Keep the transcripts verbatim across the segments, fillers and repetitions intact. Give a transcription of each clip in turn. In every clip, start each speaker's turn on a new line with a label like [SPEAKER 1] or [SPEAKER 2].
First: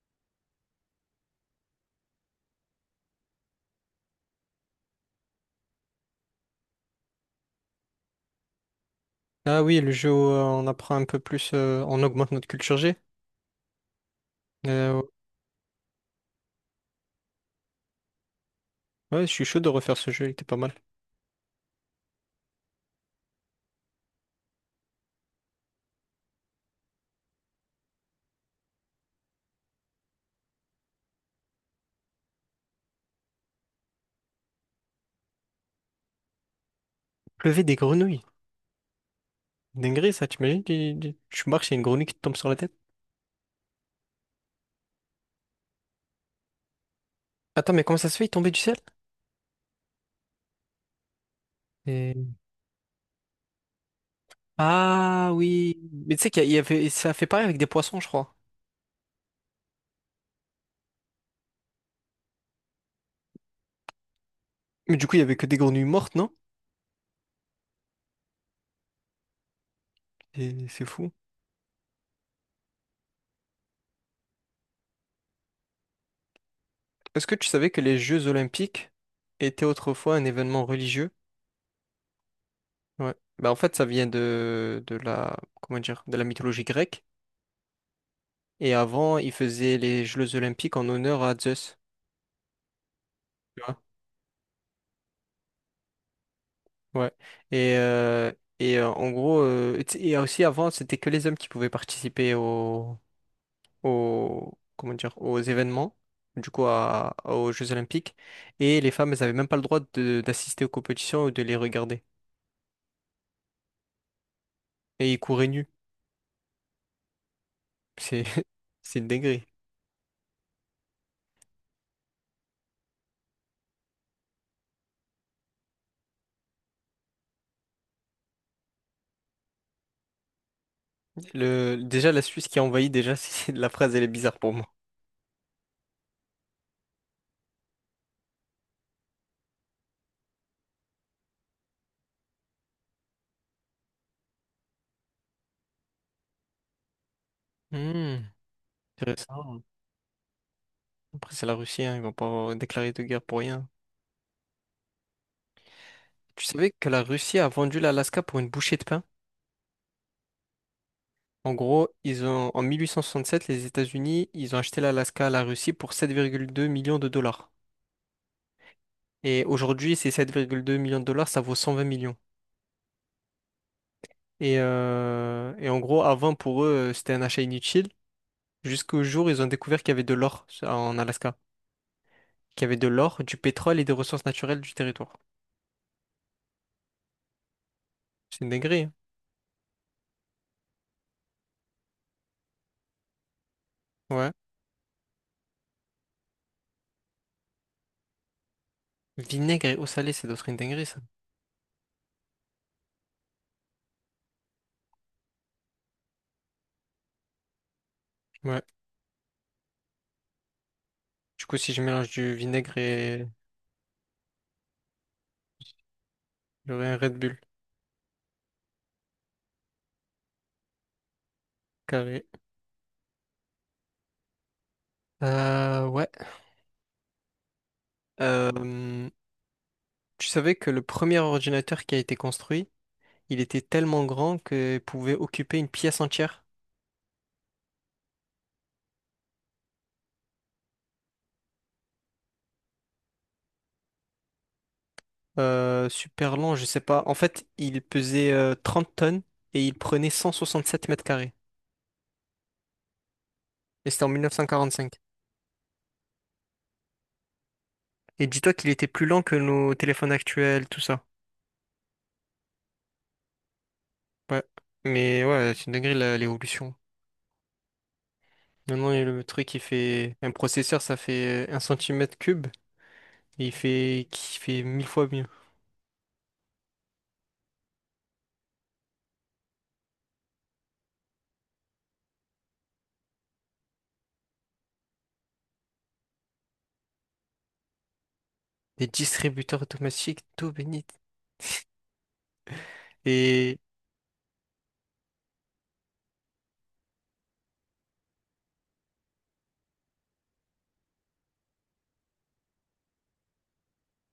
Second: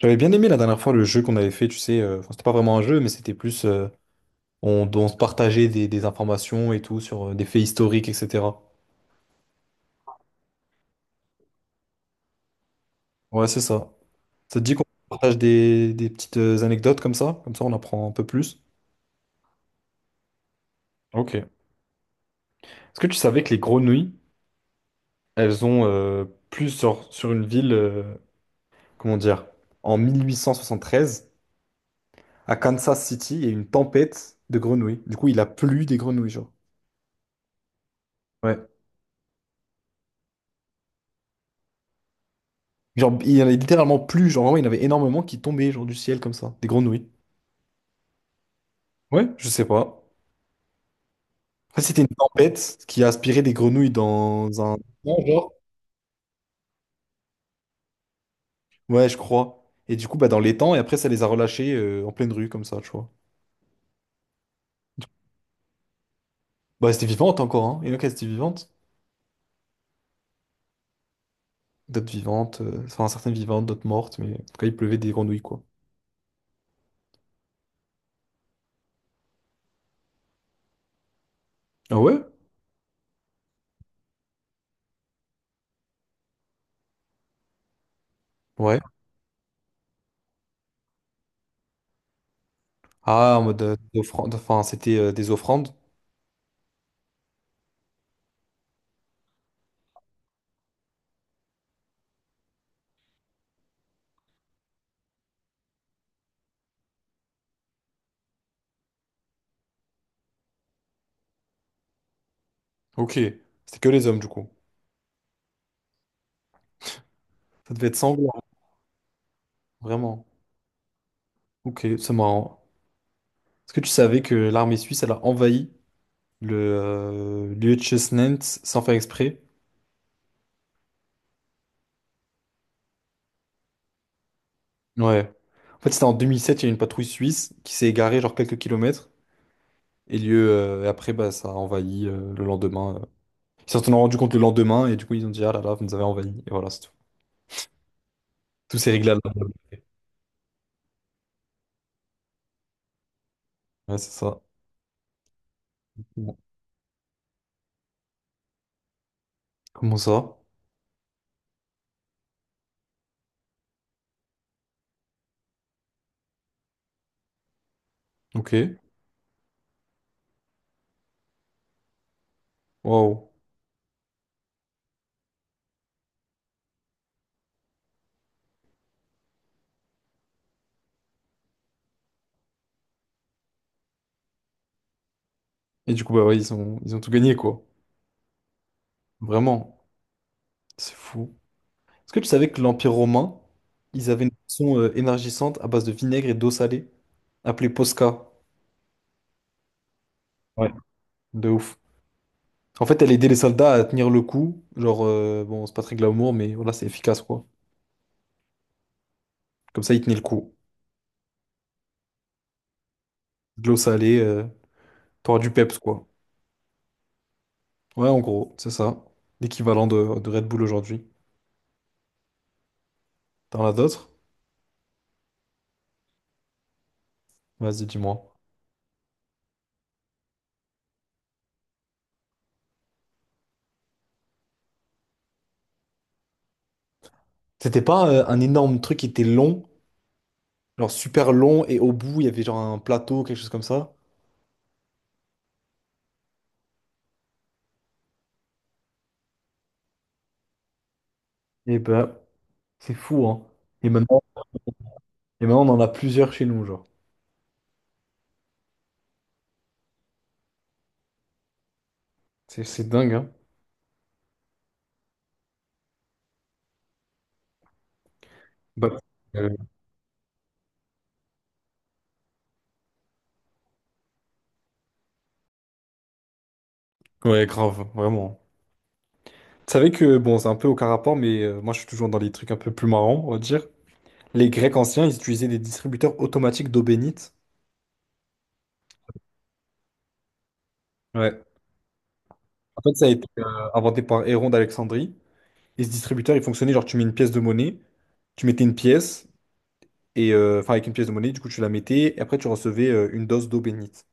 [SPEAKER 1] J'avais bien aimé la dernière fois le jeu qu'on avait fait, tu sais, euh, enfin, c'était pas vraiment un jeu, mais c'était plus euh, on, on se partageait des, des informations et tout sur euh, des faits historiques, et cetera.
[SPEAKER 2] Ah oui, le jeu où euh, on apprend un peu plus, euh, on augmente notre culture G.
[SPEAKER 1] Ouais, c'est ça. Ça te dit qu'on
[SPEAKER 2] Euh,
[SPEAKER 1] partage des, des petites euh, anecdotes comme ça? Comme ça, on apprend un peu plus.
[SPEAKER 2] ouais, je suis chaud de refaire ce jeu, il était pas mal.
[SPEAKER 1] Ok. Est-ce que tu savais que les grenouilles, elles ont euh, plus sur, sur une ville, euh, comment dire, en mille huit cent soixante-treize, à Kansas City, il y a eu une tempête de grenouilles. Du coup, il a plu des grenouilles, genre.
[SPEAKER 2] Lever des grenouilles.
[SPEAKER 1] Ouais.
[SPEAKER 2] Dinguerie, ça, t'imagines? Tu, tu, tu marches, il y a une grenouille qui te tombe sur la tête.
[SPEAKER 1] Genre, il y en a littéralement plus, genre vraiment, il y en avait énormément qui tombaient genre du ciel comme ça, des grenouilles.
[SPEAKER 2] Attends, mais comment ça se fait, il est tombé du ciel?
[SPEAKER 1] Ouais, je sais pas. Après, c'était une
[SPEAKER 2] Et-
[SPEAKER 1] tempête qui a aspiré des grenouilles dans un étang,
[SPEAKER 2] Ah
[SPEAKER 1] genre.
[SPEAKER 2] oui. Mais tu sais qu'il y a- il y avait, ça a fait pareil avec des poissons, je crois.
[SPEAKER 1] Ouais, je crois. Et du coup, bah, dans l'étang, et après, ça les a relâchées euh, en pleine rue, comme ça, tu vois.
[SPEAKER 2] Mais du coup, il y avait que des grenouilles mortes, non?
[SPEAKER 1] Bah, c'était vivante encore, hein. Il y en a qui étaient vivantes.
[SPEAKER 2] Et c'est fou.
[SPEAKER 1] D'autres vivantes, euh, enfin, certaines vivantes, d'autres mortes, mais en tout cas, il pleuvait des grenouilles, quoi.
[SPEAKER 2] Est-ce que tu savais que les Jeux Olympiques étaient autrefois un événement religieux?
[SPEAKER 1] Ah ouais?
[SPEAKER 2] Ouais. Bah en fait, ça vient de, de la, comment dire, de la mythologie grecque. Et
[SPEAKER 1] Ouais.
[SPEAKER 2] avant, ils faisaient les Jeux olympiques en honneur à Zeus.
[SPEAKER 1] Ah, en mode
[SPEAKER 2] Tu
[SPEAKER 1] euh,
[SPEAKER 2] vois?
[SPEAKER 1] offrande, enfin, c'était euh, des offrandes.
[SPEAKER 2] Ouais. Et, euh, et euh, en gros, euh, tu sais, et aussi avant, c'était que les hommes qui pouvaient participer aux, aux, comment dire, aux événements, du coup, à- aux Jeux olympiques. Et les femmes, elles n'avaient même pas le droit de- d'assister aux compétitions ou de les regarder.
[SPEAKER 1] Ok. C'était que les hommes, du coup.
[SPEAKER 2] Et ils couraient nus.
[SPEAKER 1] Ça devait être
[SPEAKER 2] C'est,
[SPEAKER 1] sanglant,
[SPEAKER 2] c'est une dinguerie.
[SPEAKER 1] vraiment. Ok, c'est marrant. Est-ce que tu savais que l'armée suisse, elle a envahi le euh, Liechtenstein sans faire exprès?
[SPEAKER 2] Le, déjà, la Suisse qui a envahi, déjà, c'est- la phrase, elle est bizarre pour moi.
[SPEAKER 1] Ouais. En fait, c'était en deux mille sept, il y a une patrouille suisse qui s'est égarée genre quelques kilomètres. Et lieu, euh, et après, bah, ça a envahi euh, le lendemain. euh. Ils s'en sont rendu compte le lendemain et du coup, ils ont dit, ah là là, vous nous avez envahi. Et voilà, c'est tout.
[SPEAKER 2] Hmm,
[SPEAKER 1] Tout s'est réglé à la.
[SPEAKER 2] intéressant, hein. Après, c'est la Russie, hein, ils vont pas déclarer de guerre pour rien.
[SPEAKER 1] Ouais, c'est ça. Bon.
[SPEAKER 2] Tu savais que la Russie a vendu l'Alaska pour une bouchée de pain?
[SPEAKER 1] Comment ça?
[SPEAKER 2] En gros, ils ont, en mille huit cent soixante-sept, les États-Unis, ils ont acheté l'Alaska à la Russie pour sept virgule deux millions de dollars.
[SPEAKER 1] Ok.
[SPEAKER 2] Et aujourd'hui, ces sept virgule deux millions de dollars, ça vaut cent vingt millions.
[SPEAKER 1] Waouh.
[SPEAKER 2] Et, euh, et en gros, avant, pour eux, euh, c'était un achat inutile, jusqu'au jour où ils ont découvert qu'il y avait de l'or en Alaska, qu'il y avait de l'or, du pétrole et des ressources naturelles du territoire.
[SPEAKER 1] Et du coup, bah ouais, ils ont, ils ont tout gagné, quoi.
[SPEAKER 2] C'est une dinguerie, hein.
[SPEAKER 1] Vraiment. C'est fou. Est-ce que tu savais que l'Empire romain, ils avaient une
[SPEAKER 2] Ouais.
[SPEAKER 1] boisson euh, énergisante à base de vinaigre et d'eau salée, appelée Posca.
[SPEAKER 2] Vinaigre et eau salée, c'est d'autres une
[SPEAKER 1] Ouais.
[SPEAKER 2] dinguerie, ça.
[SPEAKER 1] De ouf. En fait, elle aidait les soldats à tenir le coup. Genre, euh, bon, c'est pas très glamour, mais voilà, c'est efficace, quoi.
[SPEAKER 2] Ouais.
[SPEAKER 1] Comme ça, ils tenaient le coup.
[SPEAKER 2] Du coup, si je mélange du vinaigre et
[SPEAKER 1] De l'eau salée, euh, t'auras du peps, quoi.
[SPEAKER 2] j'aurai un Red Bull
[SPEAKER 1] Ouais, en gros, c'est ça. L'équivalent de, de Red Bull aujourd'hui.
[SPEAKER 2] carré.
[SPEAKER 1] T'en as d'autres?
[SPEAKER 2] Euh, ouais.
[SPEAKER 1] Vas-y, dis-moi.
[SPEAKER 2] Euh, Tu savais que le premier ordinateur qui a été construit, il était tellement grand qu'il pouvait occuper une pièce entière.
[SPEAKER 1] C'était pas euh, un énorme truc qui était long, genre super long, et au bout, il y avait genre un plateau, quelque chose comme ça.
[SPEAKER 2] Euh, super long, je sais pas. En fait, il pesait euh, trente tonnes et il prenait cent soixante sept mètres carrés.
[SPEAKER 1] Et ben, c'est fou, hein. Et
[SPEAKER 2] Et c'était en mille
[SPEAKER 1] maintenant,
[SPEAKER 2] neuf cent quarante cinq
[SPEAKER 1] et maintenant, on en a plusieurs chez nous, genre.
[SPEAKER 2] Et dis-toi qu'il était plus lent que nos téléphones actuels, tout ça.
[SPEAKER 1] C'est c'est dingue, hein.
[SPEAKER 2] Ouais. Mais ouais, c'est une dinguerie la- l'évolution.
[SPEAKER 1] Bah,
[SPEAKER 2] Maintenant, il y a le
[SPEAKER 1] euh,
[SPEAKER 2] truc, il fait... un processeur, ça fait euh, un centimètre cube. Et il fait... qui fait mille fois mieux.
[SPEAKER 1] ouais, grave, vraiment. Tu savais que, bon, c'est un peu aucun rapport, mais euh, moi je suis toujours dans les trucs un peu plus marrants, on va dire. Les Grecs anciens, ils utilisaient des distributeurs automatiques d'eau bénite.
[SPEAKER 2] Des distributeurs automatiques d'eau bénite.
[SPEAKER 1] Ouais. En fait, ça a été euh,
[SPEAKER 2] Et
[SPEAKER 1] inventé par Héron d'Alexandrie. Et ce distributeur, il fonctionnait genre, tu mets une pièce de monnaie, tu mettais une pièce, et euh, enfin, avec une pièce de monnaie, du coup, tu la mettais, et après, tu recevais euh, une dose d'eau bénite.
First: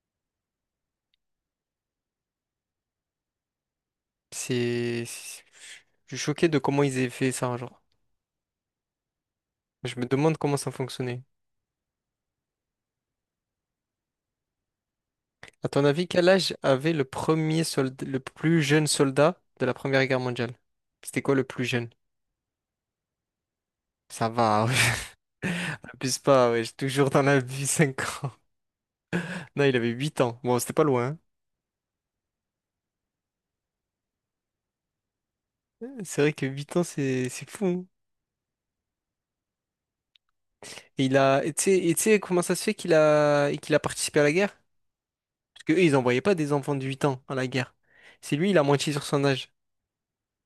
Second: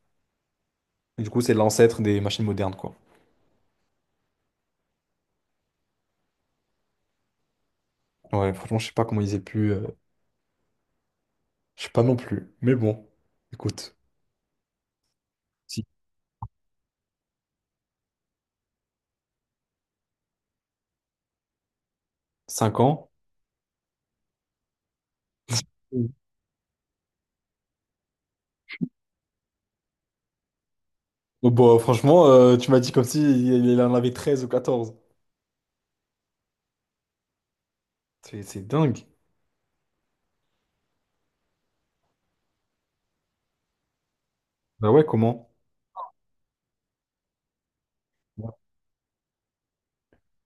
[SPEAKER 1] Et du coup, c'est l'ancêtre des machines modernes, quoi.
[SPEAKER 2] c'est... Je suis choqué de comment ils aient fait ça, genre.
[SPEAKER 1] Ouais, franchement, je sais pas comment ils aient pu. Euh,
[SPEAKER 2] Je me demande comment ça fonctionnait.
[SPEAKER 1] je sais pas non plus. Mais bon, écoute,
[SPEAKER 2] À
[SPEAKER 1] si
[SPEAKER 2] ton avis, quel âge avait le premier soldat, le plus jeune soldat de la Première Guerre mondiale? C'était quoi le plus jeune?
[SPEAKER 1] 5 ans.
[SPEAKER 2] Ça va, ouais. Abuse pas, ouais, j'ai toujours dans la vie cinq ans. Non, il avait huit ans. Bon, c'était pas loin, hein.
[SPEAKER 1] Oh, bah, franchement, euh, tu m'as dit comme si il il en avait treize ou quatorze.
[SPEAKER 2] C'est vrai que huit ans, c'est c'est fou, hein.
[SPEAKER 1] C'est c'est dingue.
[SPEAKER 2] Et il a, et tu sais, et tu sais comment ça se fait qu'il a, et qu'il a participé à la guerre?
[SPEAKER 1] Bah ouais, comment?
[SPEAKER 2] Parce qu'eux, ils envoyaient pas des enfants de huit ans à la guerre. C'est lui,
[SPEAKER 1] Ouais.
[SPEAKER 2] il a moitié sur son âge.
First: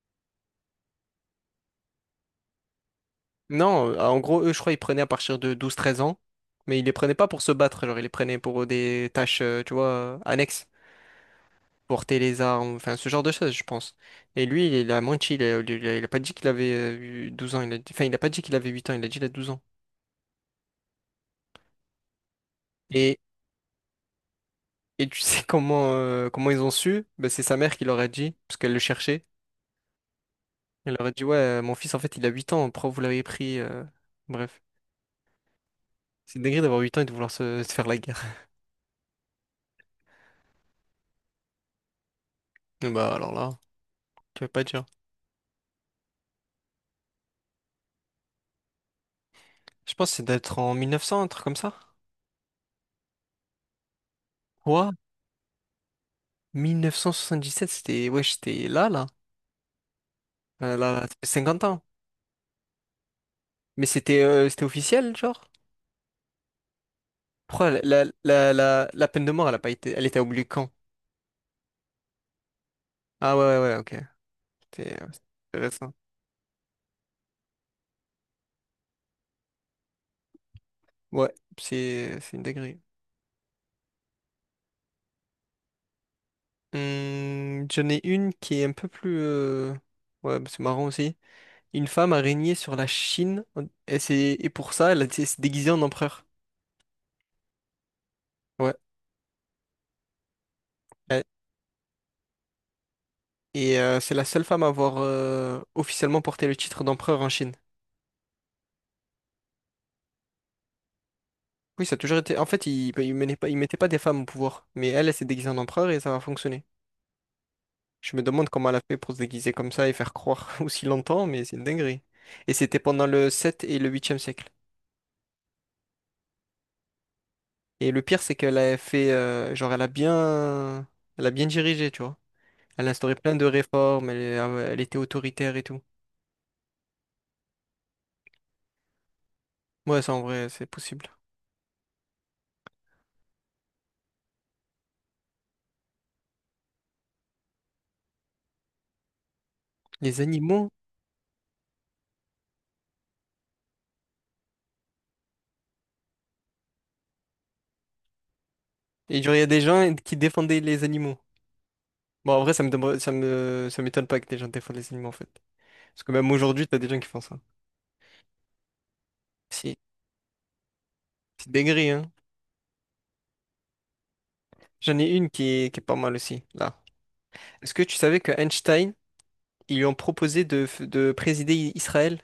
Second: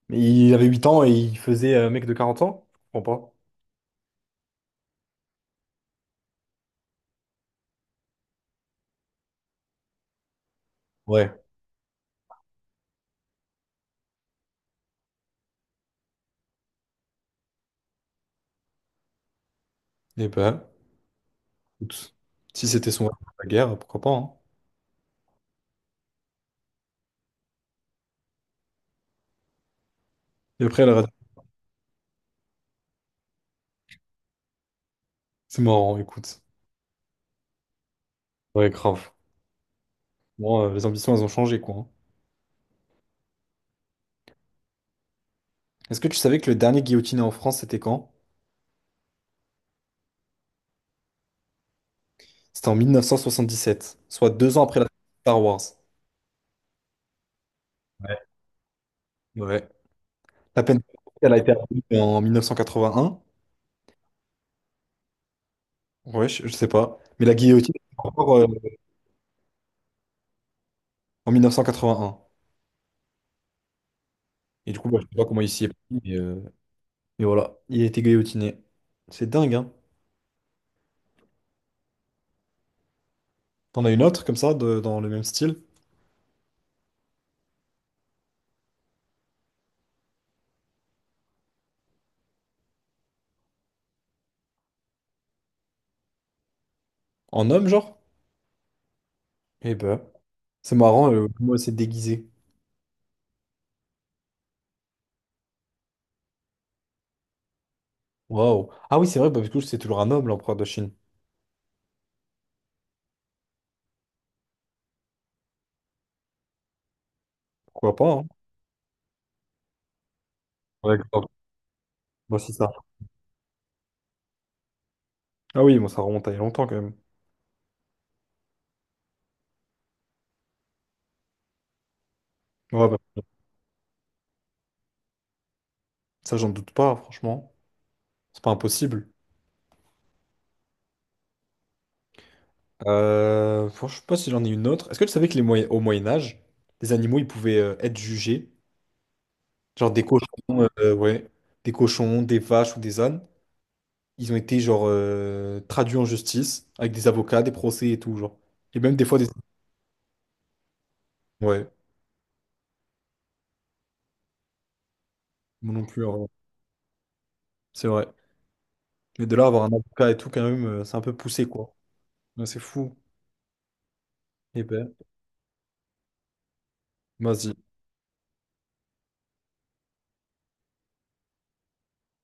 [SPEAKER 1] Mais il avait huit ans et il faisait un mec de quarante ans? Je comprends pas.
[SPEAKER 2] Non, euh, en gros, eux, je crois, ils prenaient à partir de douze, treize ans, mais ils les prenaient pas pour se battre, genre, ils les prenaient pour des tâches, euh, tu vois, euh, annexes,
[SPEAKER 1] Ouais.
[SPEAKER 2] porter les armes, enfin, ce genre de choses, je pense. Et lui, il a menti, il a, il a- il a pas dit qu'il avait euh, eu douze ans, il a, dit- enfin, il a pas dit qu'il avait huit ans, il a dit qu'il a douze ans.
[SPEAKER 1] Et ben, écoute, si c'était son rêve,
[SPEAKER 2] Et,
[SPEAKER 1] la guerre, pourquoi pas, hein.
[SPEAKER 2] et tu sais comment, euh, comment ils ont su? Ben, c'est sa mère qui leur a dit, parce qu'elle le cherchait.
[SPEAKER 1] Et après, elle a
[SPEAKER 2] Elle leur a
[SPEAKER 1] raté.
[SPEAKER 2] dit, ouais, euh, mon fils, en fait, il a huit ans, pourquoi vous l'avez pris? euh, Bref.
[SPEAKER 1] C'est marrant,
[SPEAKER 2] C'est
[SPEAKER 1] écoute.
[SPEAKER 2] une d'avoir huit ans et de vouloir se, se faire la guerre.
[SPEAKER 1] Ouais, grave. Bon, euh, les ambitions, elles ont changé, quoi, hein.
[SPEAKER 2] Bah alors là, tu vas pas dire.
[SPEAKER 1] Est-ce que tu savais que le dernier guillotiné en France, c'était quand?
[SPEAKER 2] Je pense que c'est d'être en mille neuf cents, un truc comme ça.
[SPEAKER 1] C'était en mille neuf cent soixante-dix-sept, soit deux ans après la
[SPEAKER 2] Quoi?
[SPEAKER 1] Star Wars.
[SPEAKER 2] mille neuf cent soixante-dix-sept, c'était.
[SPEAKER 1] Ouais.
[SPEAKER 2] Ouais, j'étais là, là.
[SPEAKER 1] Ouais. La
[SPEAKER 2] Euh, là,
[SPEAKER 1] peine de
[SPEAKER 2] là, ça
[SPEAKER 1] mort,
[SPEAKER 2] fait
[SPEAKER 1] elle a été
[SPEAKER 2] cinquante ans.
[SPEAKER 1] abolie en mille neuf cent quatre-vingt-un.
[SPEAKER 2] Mais c'était euh, c'était officiel, genre?
[SPEAKER 1] Ouais, je, je sais pas. Mais la
[SPEAKER 2] Pourquoi
[SPEAKER 1] guillotine,
[SPEAKER 2] la,
[SPEAKER 1] c'est
[SPEAKER 2] la,
[SPEAKER 1] encore euh,
[SPEAKER 2] la, la, la peine de mort, elle a pas été... elle était oubliée quand?
[SPEAKER 1] en mille neuf cent quatre-vingt-un.
[SPEAKER 2] Ah ouais, ouais, ouais, ok.
[SPEAKER 1] Et du coup, bah,
[SPEAKER 2] C'est
[SPEAKER 1] je
[SPEAKER 2] euh,
[SPEAKER 1] sais
[SPEAKER 2] c'est
[SPEAKER 1] pas comment il s'y est pris,
[SPEAKER 2] intéressant.
[SPEAKER 1] mais, euh, mais voilà, il a été guillotiné. C'est dingue, hein.
[SPEAKER 2] Ouais, c'est c'est une dinguerie.
[SPEAKER 1] T'en as une autre comme ça, de- dans le même style?
[SPEAKER 2] Hum, j'en ai une qui est un peu plus. euh, Ouais, bah, c'est marrant aussi. Une femme a régné sur la Chine et, c'est, et pour ça, elle s'est déguisée en empereur.
[SPEAKER 1] En homme, genre?
[SPEAKER 2] Ouais.
[SPEAKER 1] Eh ben, c'est marrant,
[SPEAKER 2] Elle-
[SPEAKER 1] euh, comment elle s'est déguisée.
[SPEAKER 2] Et euh, c'est la seule femme à avoir euh, officiellement porté le titre d'empereur en Chine.
[SPEAKER 1] Waouh. Ah oui, c'est vrai, bah, du coup, c'est toujours un homme, l'empereur de Chine.
[SPEAKER 2] Oui, ça a toujours été. En fait, ils il mettaient pas, ils mettaient pas des femmes au pouvoir, mais elle, elle s'est déguisée en empereur et ça a fonctionné.
[SPEAKER 1] Pourquoi pas,
[SPEAKER 2] Je me
[SPEAKER 1] hein?
[SPEAKER 2] demande comment elle a fait pour se déguiser comme ça et faire croire aussi
[SPEAKER 1] Ouais, grave.
[SPEAKER 2] longtemps, mais c'est une dinguerie.
[SPEAKER 1] Moi, c'est
[SPEAKER 2] Et
[SPEAKER 1] ça.
[SPEAKER 2] c'était pendant le sept et le huitième siècle.
[SPEAKER 1] Ah oui, moi, ça remonte à il y a longtemps, quand même.
[SPEAKER 2] Et le pire, c'est qu'elle a fait, euh, genre, elle a bien, elle a bien dirigé, tu vois. Elle
[SPEAKER 1] Ouais,
[SPEAKER 2] a
[SPEAKER 1] bah,
[SPEAKER 2] instauré plein de réformes, elle elle était autoritaire et tout.
[SPEAKER 1] ça, j'en doute pas, franchement. C'est pas impossible.
[SPEAKER 2] Ouais, ça en vrai, c'est possible.
[SPEAKER 1] Euh, franchement, je sais pas si j'en ai une autre. Est-ce que tu savais que les Moyen- au Moyen Âge, les animaux ils pouvaient euh, être jugés, genre des
[SPEAKER 2] Les
[SPEAKER 1] cochons,
[SPEAKER 2] animaux?
[SPEAKER 1] euh, ouais, des cochons, des vaches ou des ânes, ils ont été genre euh, traduits en justice avec des avocats, des procès et tout genre. Et même des fois
[SPEAKER 2] Et
[SPEAKER 1] des,
[SPEAKER 2] genre, il y a des gens qui défendaient les animaux.
[SPEAKER 1] ouais,
[SPEAKER 2] Bon, en vrai, ça me demande- ça me, ça m'étonne pas que des gens défendent les animaux, en fait.
[SPEAKER 1] moi non
[SPEAKER 2] Parce
[SPEAKER 1] plus, hein,
[SPEAKER 2] que
[SPEAKER 1] ouais.
[SPEAKER 2] même aujourd'hui, t'as des gens qui font ça.
[SPEAKER 1] C'est vrai. Mais de là à avoir un
[SPEAKER 2] Si,
[SPEAKER 1] avocat et tout quand même, euh, c'est un peu poussé
[SPEAKER 2] c'est
[SPEAKER 1] quoi.
[SPEAKER 2] dégré, hein.
[SPEAKER 1] Ouais, c'est fou. Eh ben,
[SPEAKER 2] J'en ai une qui est, qui est pas mal aussi, là.
[SPEAKER 1] vas-y.
[SPEAKER 2] Est-ce que tu savais que Einstein, ils lui ont proposé de, f- de présider I- Israël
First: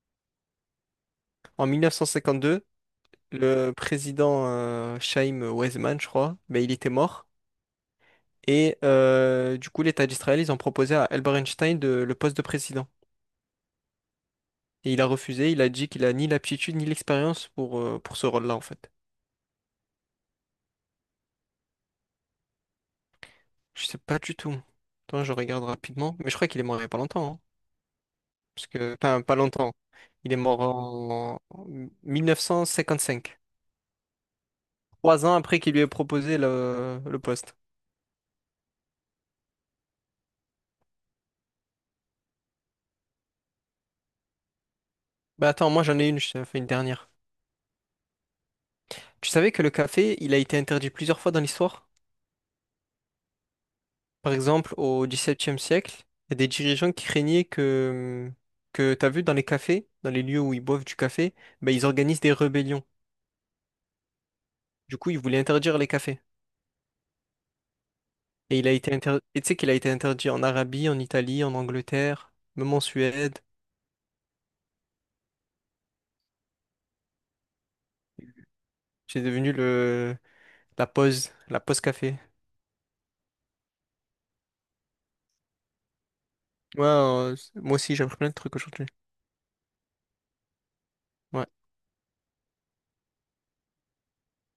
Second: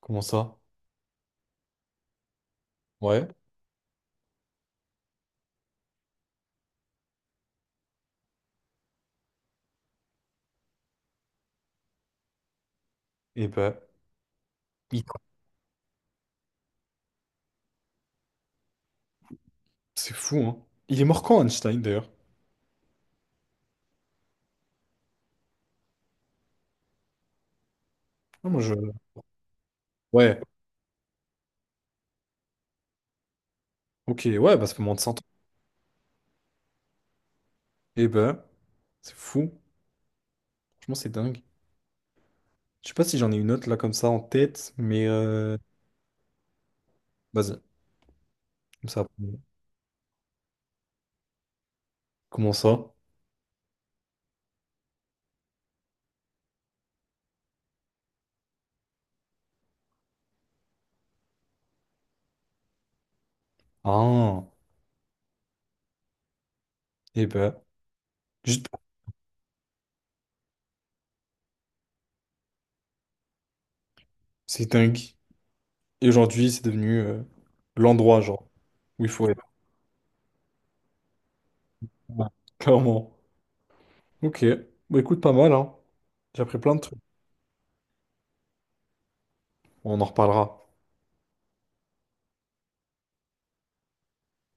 [SPEAKER 1] Comment ça?
[SPEAKER 2] en mille neuf cent cinquante-deux?
[SPEAKER 1] Ouais.
[SPEAKER 2] Le président euh, Chaim Weizmann, je crois, ben, il était mort. Et euh, du coup, l'État d'Israël, ils ont proposé à Albert Einstein de- le poste de président.
[SPEAKER 1] Eh ben,
[SPEAKER 2] Et il
[SPEAKER 1] il-
[SPEAKER 2] a refusé, il a dit qu'il a ni l'aptitude ni l'expérience pour, euh, pour ce rôle-là, en fait.
[SPEAKER 1] c'est fou hein. Il est mort quand Einstein d'ailleurs?
[SPEAKER 2] Je sais pas du tout. Attends, je regarde rapidement. Mais je crois qu'il est mort il y a pas longtemps, hein.
[SPEAKER 1] Ah, moi
[SPEAKER 2] Parce
[SPEAKER 1] je.
[SPEAKER 2] que, enfin, pas longtemps. Il est
[SPEAKER 1] Ouais.
[SPEAKER 2] mort en mille neuf cent cinquante-cinq.
[SPEAKER 1] Ok, ouais, bah ça fait moins de cent.
[SPEAKER 2] Trois ans après qu'il lui ait proposé le, le poste.
[SPEAKER 1] Eh ben, c'est fou. Franchement, c'est dingue. Je sais pas si j'en ai une autre là comme ça en tête, mais
[SPEAKER 2] Bah
[SPEAKER 1] euh,
[SPEAKER 2] attends, moi j'en ai une, je t'en fais une dernière.
[SPEAKER 1] vas-y, comme ça.
[SPEAKER 2] Tu savais que le café, il a été interdit plusieurs fois dans l'histoire?
[SPEAKER 1] Comment ça?
[SPEAKER 2] Par exemple, au XVIIe siècle, il y a des dirigeants qui craignaient que, que t'as vu dans les cafés, dans les lieux où ils boivent du café, bah, ils organisent des rébellions.
[SPEAKER 1] Ah,
[SPEAKER 2] Du coup, il voulait interdire les cafés.
[SPEAKER 1] eh ben,
[SPEAKER 2] Et il
[SPEAKER 1] juste,
[SPEAKER 2] a été inter- et tu sais qu'il a été interdit en Arabie, en Italie, en Angleterre, même en Suède.
[SPEAKER 1] c'est dingue. Et aujourd'hui, c'est devenu euh, l'endroit, genre, où il
[SPEAKER 2] C'est
[SPEAKER 1] faut être,
[SPEAKER 2] devenu le la pause, la pause café.
[SPEAKER 1] clairement. Ok, bah écoute, pas mal, hein. J'ai appris plein de
[SPEAKER 2] Ouais,
[SPEAKER 1] trucs.
[SPEAKER 2] euh, moi aussi, j'ai appris plein de trucs aujourd'hui.
[SPEAKER 1] On en reparlera.
[SPEAKER 2] Ouais.